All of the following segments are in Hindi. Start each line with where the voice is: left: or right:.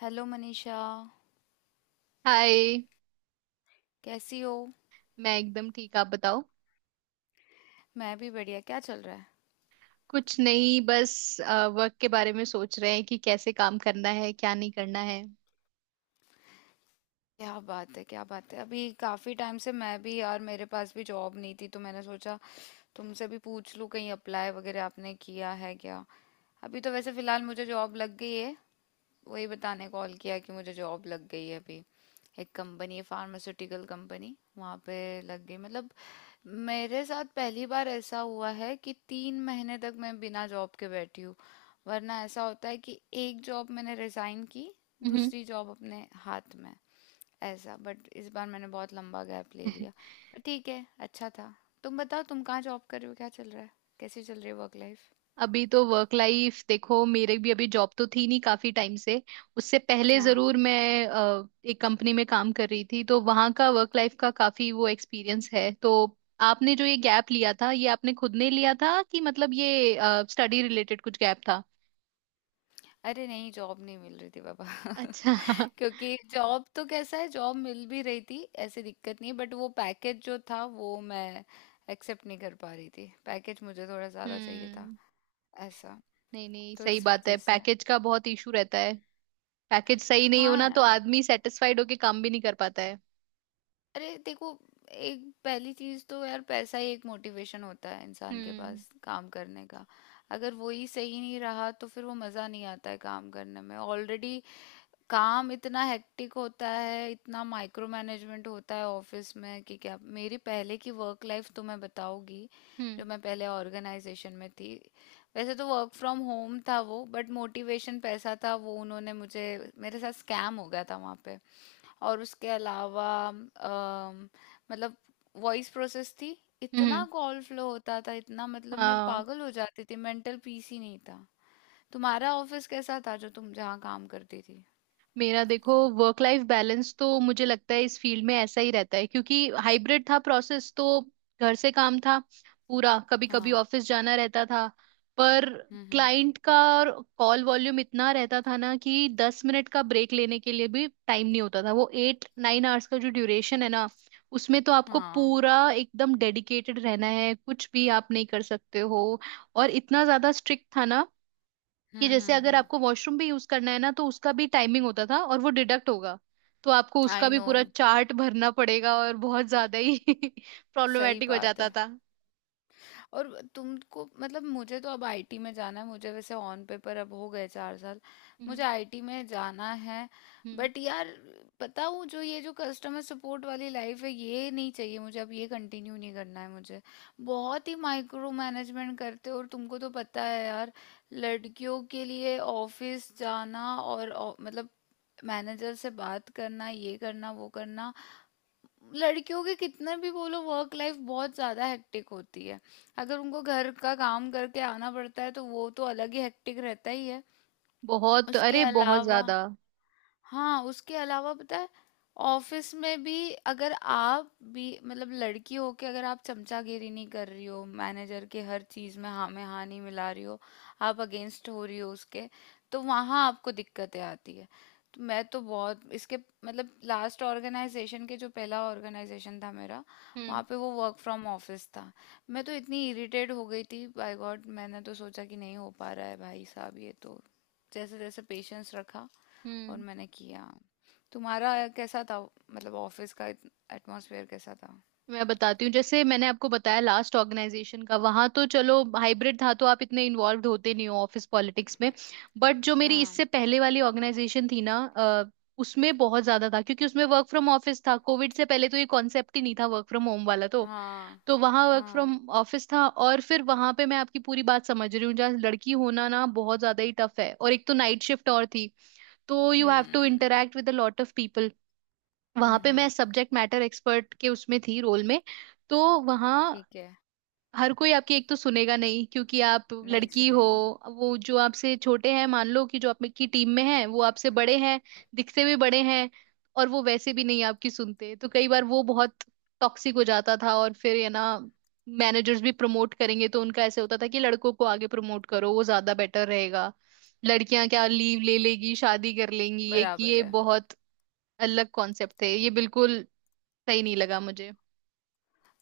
left: Hello Manisha,
right: hi.
left: कैसी हो।
right: मैं एकदम ठीक, आप बताओ।
left: मैं भी बढ़िया, क्या चल रहा है।
right: कुछ नहीं, बस वर्क के बारे में सोच रहे हैं कि कैसे काम करना है क्या नहीं करना है।
left: क्या बात है, क्या बात है। अभी काफ़ी टाइम से मैं भी यार, मेरे पास भी जॉब नहीं थी, तो मैंने सोचा तुमसे भी पूछ लूँ, कहीं अप्लाई वगैरह आपने किया है क्या। अभी तो वैसे फ़िलहाल मुझे जॉब लग गई है। वही बताने कॉल किया कि मुझे जॉब लग गई है अभी। एक कंपनी है, फार्मास्यूटिकल कंपनी, वहाँ पे लग गई। मतलब मेरे साथ पहली बार ऐसा हुआ है कि 3 महीने तक मैं बिना जॉब के बैठी हूँ। वरना ऐसा होता है कि एक जॉब मैंने रिजाइन की,
right: हम्म।
left: दूसरी जॉब अपने हाथ में, ऐसा। बट इस बार मैंने बहुत लंबा गैप ले लिया। पर ठीक है, अच्छा था। तुम बताओ, तुम कहाँ जॉब कर रहे हो, क्या चल रहा है, कैसी चल रही है वर्क लाइफ।
right: अभी तो वर्क लाइफ देखो, मेरे भी अभी जॉब तो थी नहीं काफी टाइम से। उससे पहले
left: हाँ।
right: जरूर मैं एक कंपनी में काम कर रही थी तो वहां का वर्क लाइफ का काफी वो एक्सपीरियंस है तो। आपने जो ये गैप लिया था ये आपने खुद ने लिया था कि मतलब ये स्टडी रिलेटेड कुछ गैप था?
left: अरे नहीं, जॉब नहीं मिल रही थी बाबा।
right: अच्छा।
left: क्योंकि जॉब तो कैसा है, जॉब मिल भी रही थी, ऐसी दिक्कत नहीं, बट वो पैकेज जो था वो मैं एक्सेप्ट नहीं कर पा रही थी। पैकेज मुझे थोड़ा ज्यादा चाहिए था,
right: हम्म।
left: ऐसा।
right: नहीं नहीं,
left: तो
right: सही
left: इस
right: बात है,
left: वजह से।
right: पैकेज का बहुत इशू रहता है। पैकेज सही नहीं हो
left: हाँ
right: ना तो
left: यार।
right: आदमी सेटिस्फाइड होके काम भी नहीं कर पाता है।
left: अरे देखो, एक पहली चीज तो यार पैसा ही एक मोटिवेशन होता है इंसान के
right: हम्म
left: पास काम करने का। अगर वो ही सही नहीं रहा तो फिर वो मजा नहीं आता है काम करने में। ऑलरेडी काम इतना हेक्टिक होता है, इतना माइक्रो मैनेजमेंट होता है ऑफिस में कि क्या। मेरी पहले की वर्क लाइफ तो मैं बताऊंगी।
right: हम्म
left: जो मैं पहले ऑर्गेनाइजेशन में थी, वैसे तो वर्क फ्रॉम होम था वो, बट मोटिवेशन पैसा था वो। उन्होंने मुझे, मेरे साथ स्कैम हो गया था वहाँ पे। और उसके अलावा मतलब वॉइस प्रोसेस थी। इतना
right: हम्म।
left: कॉल फ्लो होता था, इतना, मतलब मैं
right: हाँ।
left: पागल हो जाती थी, मेंटल पीस ही नहीं था। तुम्हारा ऑफिस कैसा था, जो तुम जहाँ काम करती थी।
right: मेरा देखो वर्क लाइफ बैलेंस तो मुझे लगता है इस फील्ड में ऐसा ही रहता है क्योंकि हाइब्रिड था प्रोसेस तो। घर से काम था पूरा, कभी कभी
left: हाँ।
right: ऑफिस जाना रहता था। पर
left: हुँ, हुँ।
right: क्लाइंट का कॉल वॉल्यूम इतना रहता था ना कि 10 मिनट का ब्रेक लेने के लिए भी टाइम नहीं होता था। वो 8-9 आवर्स का जो ड्यूरेशन है ना, उसमें तो आपको
left: हाँ।
right: पूरा एकदम डेडिकेटेड रहना है, कुछ भी आप नहीं कर सकते हो। और इतना ज्यादा स्ट्रिक्ट था ना कि
left: हुँ,
right: जैसे
left: हुँ,
right: अगर
left: हुँ।
right: आपको वॉशरूम भी यूज करना है ना तो उसका भी टाइमिंग होता था और वो डिडक्ट होगा, तो आपको उसका
left: आई
right: भी
left: नो।
right: पूरा चार्ट भरना पड़ेगा और बहुत ज्यादा ही
left: सही
right: प्रॉब्लमेटिक हो
left: बात
right: जाता
left: है।
right: था।
left: और तुमको, मतलब मुझे तो अब IT में जाना है। मुझे वैसे ऑन पेपर अब हो गए 4 साल। मुझे
right: हम्म
left: आईटी में जाना है।
right: हम्म।
left: बट यार, पता हूँ जो ये जो कस्टमर सपोर्ट वाली लाइफ है, ये नहीं चाहिए मुझे। अब ये कंटिन्यू नहीं करना है मुझे। बहुत ही माइक्रो मैनेजमेंट करते हो और तुमको तो पता है यार, लड़कियों के लिए ऑफिस जाना और मतलब मैनेजर से बात करना, ये करना, वो करना। लड़कियों की कितना भी बोलो, वर्क लाइफ बहुत ज़्यादा हेक्टिक होती है। अगर उनको घर का काम करके आना पड़ता है तो वो तो अलग ही हेक्टिक रहता ही है।
right: बहुत,
left: उसके
right: अरे बहुत
left: अलावा,
right: ज्यादा।
left: हाँ, उसके अलावा पता है, ऑफिस में भी अगर आप भी मतलब लड़की हो के अगर आप चमचागिरी नहीं कर रही हो मैनेजर के, हर चीज में हाँ नहीं मिला रही हो, आप अगेंस्ट हो रही हो उसके, तो वहाँ आपको दिक्कतें आती है। तो मैं तो बहुत इसके, मतलब लास्ट ऑर्गेनाइजेशन के, जो पहला ऑर्गेनाइजेशन था मेरा,
right: हम्म
left: वहाँ पे वो वर्क फ्रॉम ऑफिस था। मैं तो इतनी इरिटेट हो गई थी बाय गॉड, मैंने तो सोचा कि नहीं हो पा रहा है भाई साहब ये तो। जैसे जैसे पेशेंस रखा और
right: हम्म।
left: मैंने किया। तुम्हारा कैसा था, मतलब ऑफिस का एटमॉस्फेयर कैसा था।
right: मैं बताती हूँ, जैसे मैंने आपको बताया लास्ट ऑर्गेनाइजेशन का, वहां तो चलो हाइब्रिड था तो आप इतने इन्वॉल्व होते नहीं हो ऑफिस पॉलिटिक्स में। बट जो मेरी
left: हाँ।
right: इससे पहले वाली ऑर्गेनाइजेशन थी ना उसमें बहुत ज्यादा था क्योंकि उसमें वर्क फ्रॉम ऑफिस था। कोविड से पहले तो ये कॉन्सेप्ट ही नहीं था वर्क फ्रॉम होम वाला,
left: हाँ।
right: तो वहां वर्क
left: हाँ।
right: फ्रॉम ऑफिस था और फिर वहां पे मैं आपकी पूरी बात समझ रही हूँ, जहाँ लड़की होना ना बहुत ज्यादा ही टफ है, और एक तो नाइट शिफ्ट और थी तो you have to
left: hmm.
right: Interact with a lot of people.
left: Hmm,
right: वहां पे मैं
left: हम्म।
right: सब्जेक्ट मैटर एक्सपर्ट के उसमें थी रोल में, तो वहां
left: ठीक है।
right: हर कोई आपकी एक तो सुनेगा नहीं क्योंकि आप
left: नहीं
right: लड़की हो।
left: सुनेगा।
right: वो जो आपसे छोटे हैं, मान लो कि जो आपकी टीम में है वो आपसे बड़े हैं, दिखते भी बड़े हैं, और वो वैसे भी नहीं आपकी सुनते, तो कई बार वो बहुत टॉक्सिक हो जाता था। और फिर ये ना मैनेजर्स भी प्रमोट करेंगे तो उनका ऐसे होता था कि लड़कों को आगे प्रमोट करो वो ज्यादा बेटर रहेगा, लड़कियां क्या लीव ले लेगी शादी कर लेंगी, ये कि
left: बराबर
right: ये
left: है।
right: बहुत अलग कॉन्सेप्ट थे, ये बिल्कुल सही नहीं लगा मुझे।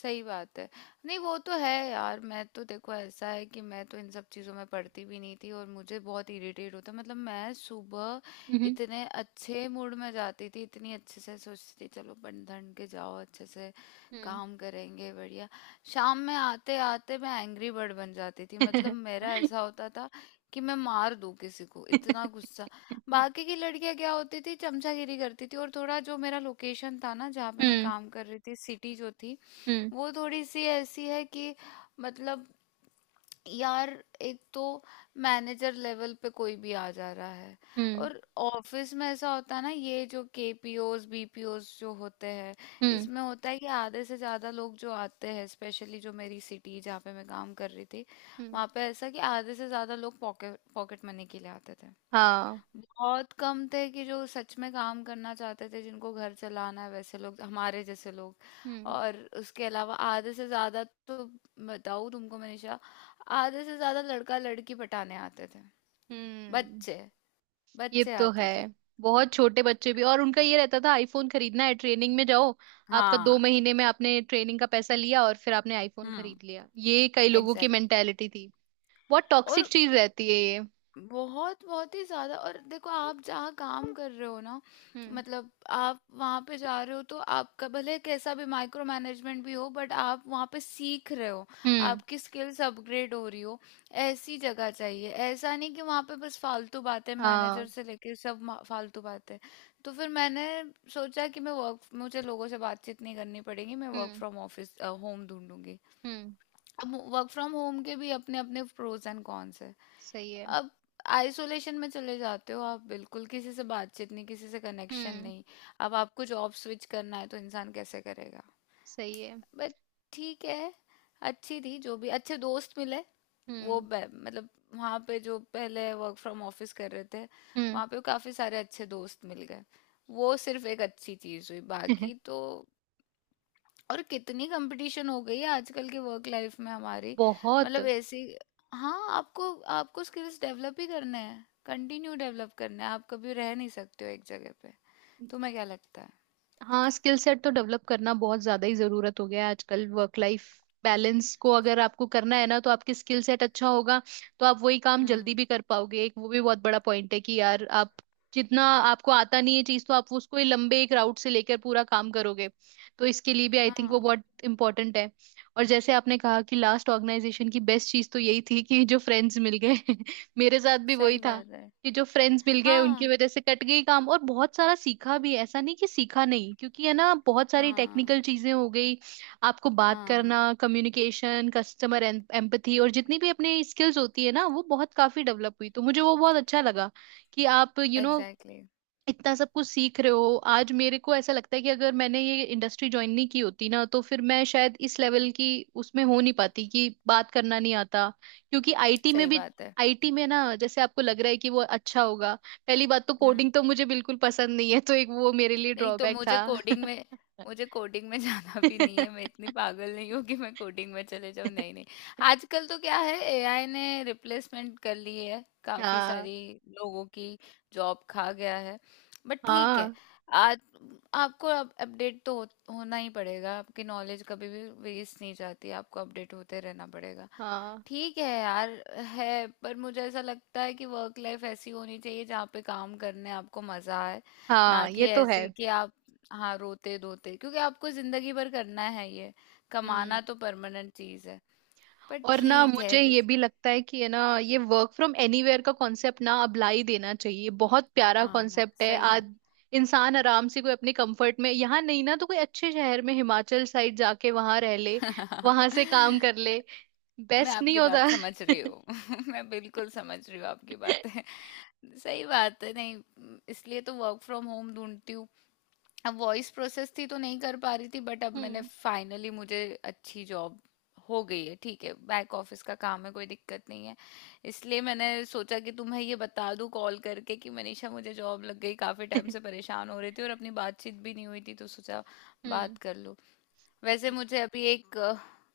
left: सही बात है। नहीं वो तो है यार। मैं तो देखो ऐसा है कि मैं तो इन सब चीज़ों में पढ़ती भी नहीं थी, और मुझे बहुत इरिटेट होता। मतलब मैं सुबह
right: हम्म
left: इतने अच्छे मूड में जाती थी, इतनी अच्छे से सोचती थी, चलो बन ठन के जाओ, अच्छे से
right: हम्म।
left: काम करेंगे, बढ़िया। शाम में आते आते मैं एंग्री बर्ड बन जाती थी। मतलब मेरा ऐसा होता था कि मैं मार दूं किसी को, इतना गुस्सा। बाकी की लड़कियां क्या होती थी, चमचागिरी करती थी। और थोड़ा जो मेरा लोकेशन था ना जहाँ पे मैं
right: हम्म
left: काम कर रही थी, सिटी जो थी,
right: हम्म
left: वो थोड़ी सी ऐसी है कि, मतलब यार, एक तो मैनेजर लेवल पे कोई भी आ जा रहा है।
right: हम्म
left: और ऑफिस में ऐसा होता है ना, ये जो KPOs BPOs जो होते हैं,
right: हम्म
left: इसमें होता है कि आधे से ज़्यादा लोग जो आते हैं, स्पेशली जो मेरी सिटी जहाँ पे मैं काम कर रही थी,
right: हम्म।
left: वहाँ पे ऐसा कि आधे से ज़्यादा लोग पॉकेट पॉकेट मनी के लिए आते थे।
right: हाँ।
left: बहुत कम थे कि जो सच में काम करना चाहते थे, जिनको घर चलाना है, वैसे लोग, हमारे जैसे लोग।
right: हम्म
left: और उसके अलावा आधे से ज्यादा तो, बताऊँ तुमको मनीषा, आधे से ज्यादा लड़का लड़की पटाने आते थे।
right: हम्म।
left: बच्चे,
right: ये
left: बच्चे
right: तो
left: आते
right: है,
left: थे।
right: बहुत छोटे बच्चे भी। और उनका ये रहता था आईफोन खरीदना है ट्रेनिंग में जाओ। आपका दो
left: हाँ।
right: महीने में आपने ट्रेनिंग का पैसा लिया और फिर आपने आईफोन
left: हम्म।
right: खरीद लिया, ये कई लोगों की
left: एग्जैक्ट।
right: मेंटेलिटी थी। बहुत
left: और
right: टॉक्सिक चीज रहती है ये।
left: बहुत, बहुत ही ज़्यादा। और देखो, आप जहाँ काम कर रहे हो ना,
right: हम्म
left: मतलब आप वहाँ पे जा रहे हो, तो आपका भले कैसा भी माइक्रो मैनेजमेंट भी हो बट आप वहाँ पे सीख रहे हो,
right: हम्म।
left: आपकी स्किल्स अपग्रेड हो रही हो, ऐसी जगह चाहिए। ऐसा नहीं कि वहाँ पे बस फालतू बातें
right: हाँ।
left: मैनेजर से लेके सब फालतू बातें। तो फिर मैंने सोचा कि मैं वर्क, मुझे लोगों से बातचीत नहीं करनी पड़ेगी, मैं work
right: hmm
left: from office home ढूंढूंगी।
right: हम्म।
left: अब वर्क फ्रॉम होम के भी अपने अपने प्रोज एंड कॉन्स है।
right: सही है।
left: अब आइसोलेशन में चले जाते हो आप, बिल्कुल किसी से बातचीत नहीं, किसी से कनेक्शन
right: हम्म।
left: नहीं। अब आपको जॉब स्विच करना है तो इंसान कैसे करेगा।
right: सही है।
left: बट ठीक है, अच्छी थी, जो भी अच्छे दोस्त मिले।
right: हम्म
left: मतलब वहाँ पे जो पहले वर्क फ्रॉम ऑफिस कर रहे थे,
right: हम्म।
left: वहाँ पे काफ़ी सारे अच्छे दोस्त मिल गए। वो सिर्फ एक अच्छी चीज़ हुई, बाकी तो। और कितनी कंपटीशन हो गई है आजकल के वर्क लाइफ में हमारी,
right: बहुत।
left: मतलब ऐसी। हाँ, आपको, आपको स्किल्स डेवलप ही करने हैं, कंटिन्यू डेवलप करने हैं, आप कभी रह नहीं सकते हो एक जगह पे। तुम्हें क्या लगता है।
right: हाँ स्किल सेट तो डेवलप करना बहुत ज्यादा ही जरूरत हो गया है आजकल। वर्क लाइफ बैलेंस को अगर आपको करना है ना तो आपकी स्किल सेट अच्छा होगा, तो आप वही काम जल्दी
left: हम्म।
right: भी कर पाओगे। एक वो भी बहुत बड़ा पॉइंट है कि यार आप जितना आपको आता नहीं है चीज, तो आप उसको ही लंबे एक राउट से लेकर पूरा काम करोगे, तो इसके लिए भी आई थिंक वो
left: हाँ।
right: बहुत इंपॉर्टेंट है। और जैसे आपने कहा कि लास्ट ऑर्गेनाइजेशन की बेस्ट चीज तो यही थी कि जो फ्रेंड्स मिल गए मेरे साथ भी वही
left: सही
right: था,
left: बात है।
right: कि जो फ्रेंड्स मिल गए उनकी
left: हाँ।
right: वजह से कट गई काम। और बहुत सारा सीखा भी, ऐसा नहीं कि सीखा नहीं, क्योंकि है ना बहुत सारी
left: हाँ।
right: टेक्निकल चीजें हो गई। आपको बात
left: हाँ।
right: करना, कम्युनिकेशन, कस्टमर एम्पथी, और जितनी भी अपनी स्किल्स होती है ना, वो बहुत काफी डेवलप हुई, तो मुझे वो बहुत अच्छा लगा कि आप you you know know,
left: exactly exactly।
right: इतना सब कुछ सीख रहे हो। आज मेरे को ऐसा लगता है कि अगर मैंने ये इंडस्ट्री ज्वाइन नहीं की होती ना तो फिर मैं शायद इस लेवल की उसमें हो नहीं पाती कि बात करना नहीं आता। क्योंकि आईटी में
left: सही
right: भी,
left: बात है।
right: आईटी में ना, जैसे आपको लग रहा है कि वो अच्छा होगा, पहली बात तो
left: हम्म।
right: कोडिंग तो मुझे बिल्कुल पसंद नहीं है तो एक वो मेरे लिए
left: नहीं तो,
right: ड्रॉबैक था।
left: मुझे कोडिंग में, मुझे कोडिंग में जाना भी नहीं है। मैं इतनी पागल नहीं हूँ कि मैं कोडिंग में चले जाऊँ। नहीं, नहीं। आजकल तो क्या है, AI ने रिप्लेसमेंट कर ली है काफी
right: हाँ
left: सारी लोगों की। जॉब खा गया है। बट ठीक है।
right: हाँ
left: आज आपको अब होना ही पड़ेगा। आपकी नॉलेज कभी भी वेस्ट नहीं जाती, आपको अपडेट होते रहना पड़ेगा।
right: हाँ
left: ठीक है यार, है। पर मुझे ऐसा लगता है कि वर्क लाइफ ऐसी होनी चाहिए जहाँ पे काम करने आपको मजा आए, ना
right: हाँ। ये
left: कि
right: तो है।
left: ऐसे कि आप, हाँ, रोते धोते, क्योंकि आपको जिंदगी भर करना है ये,
right: हम्म।
left: कमाना तो परमानेंट चीज है। पर
right: और ना
left: ठीक है,
right: मुझे ये
left: जैसे,
right: भी लगता है कि है ना, ये वर्क फ्रॉम एनीवेयर का कॉन्सेप्ट ना अब ला ही देना चाहिए। बहुत प्यारा
left: आना
right: कॉन्सेप्ट है।
left: सही बात।
right: आज इंसान आराम से कोई अपने कंफर्ट में, यहाँ नहीं ना तो कोई अच्छे शहर में हिमाचल साइड जाके वहां रह ले, वहां से काम कर ले,
left: मैं
right: बेस्ट नहीं
left: आपकी बात
right: होता?
left: समझ रही हूँ। मैं बिल्कुल समझ रही हूँ आपकी बातें। सही बात है, नहीं। इसलिए तो वर्क फ्रॉम होम ढूंढती हूँ। अब वॉइस प्रोसेस थी तो नहीं कर पा रही थी, बट अब मैंने
right: हम्म
left: फाइनली, मुझे अच्छी जॉब हो गई है। ठीक है, बैक ऑफिस का काम है, कोई दिक्कत नहीं है। इसलिए मैंने सोचा कि तुम्हें ये बता दूं कॉल करके कि मनीषा, मुझे जॉब लग गई, काफी टाइम से परेशान हो रही थी और अपनी बातचीत भी नहीं हुई थी, तो सोचा
right: हम्म
left: बात कर लूं। वैसे मुझे अभी एक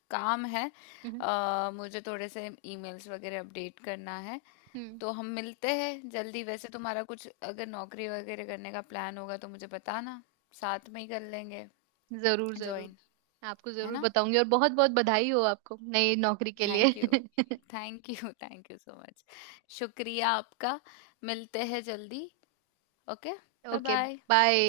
left: काम है।
right: हम्म
left: मुझे थोड़े से ईमेल्स वगैरह अपडेट करना है।
right: हम्म।
left: तो हम मिलते हैं जल्दी। वैसे तुम्हारा कुछ अगर नौकरी वगैरह करने का प्लान होगा तो मुझे बताना, साथ में ही कर लेंगे
right: जरूर जरूर,
left: ज्वाइन।
right: आपको
left: है
right: जरूर
left: ना।
right: बताऊंगी और बहुत बहुत बधाई हो आपको नई नौकरी के लिए।
left: Thank you. Thank you, thank you so much. शुक्रिया आपका। मिलते हैं जल्दी। Okay. Bye
right: okay.
left: Bye.
right: Bye.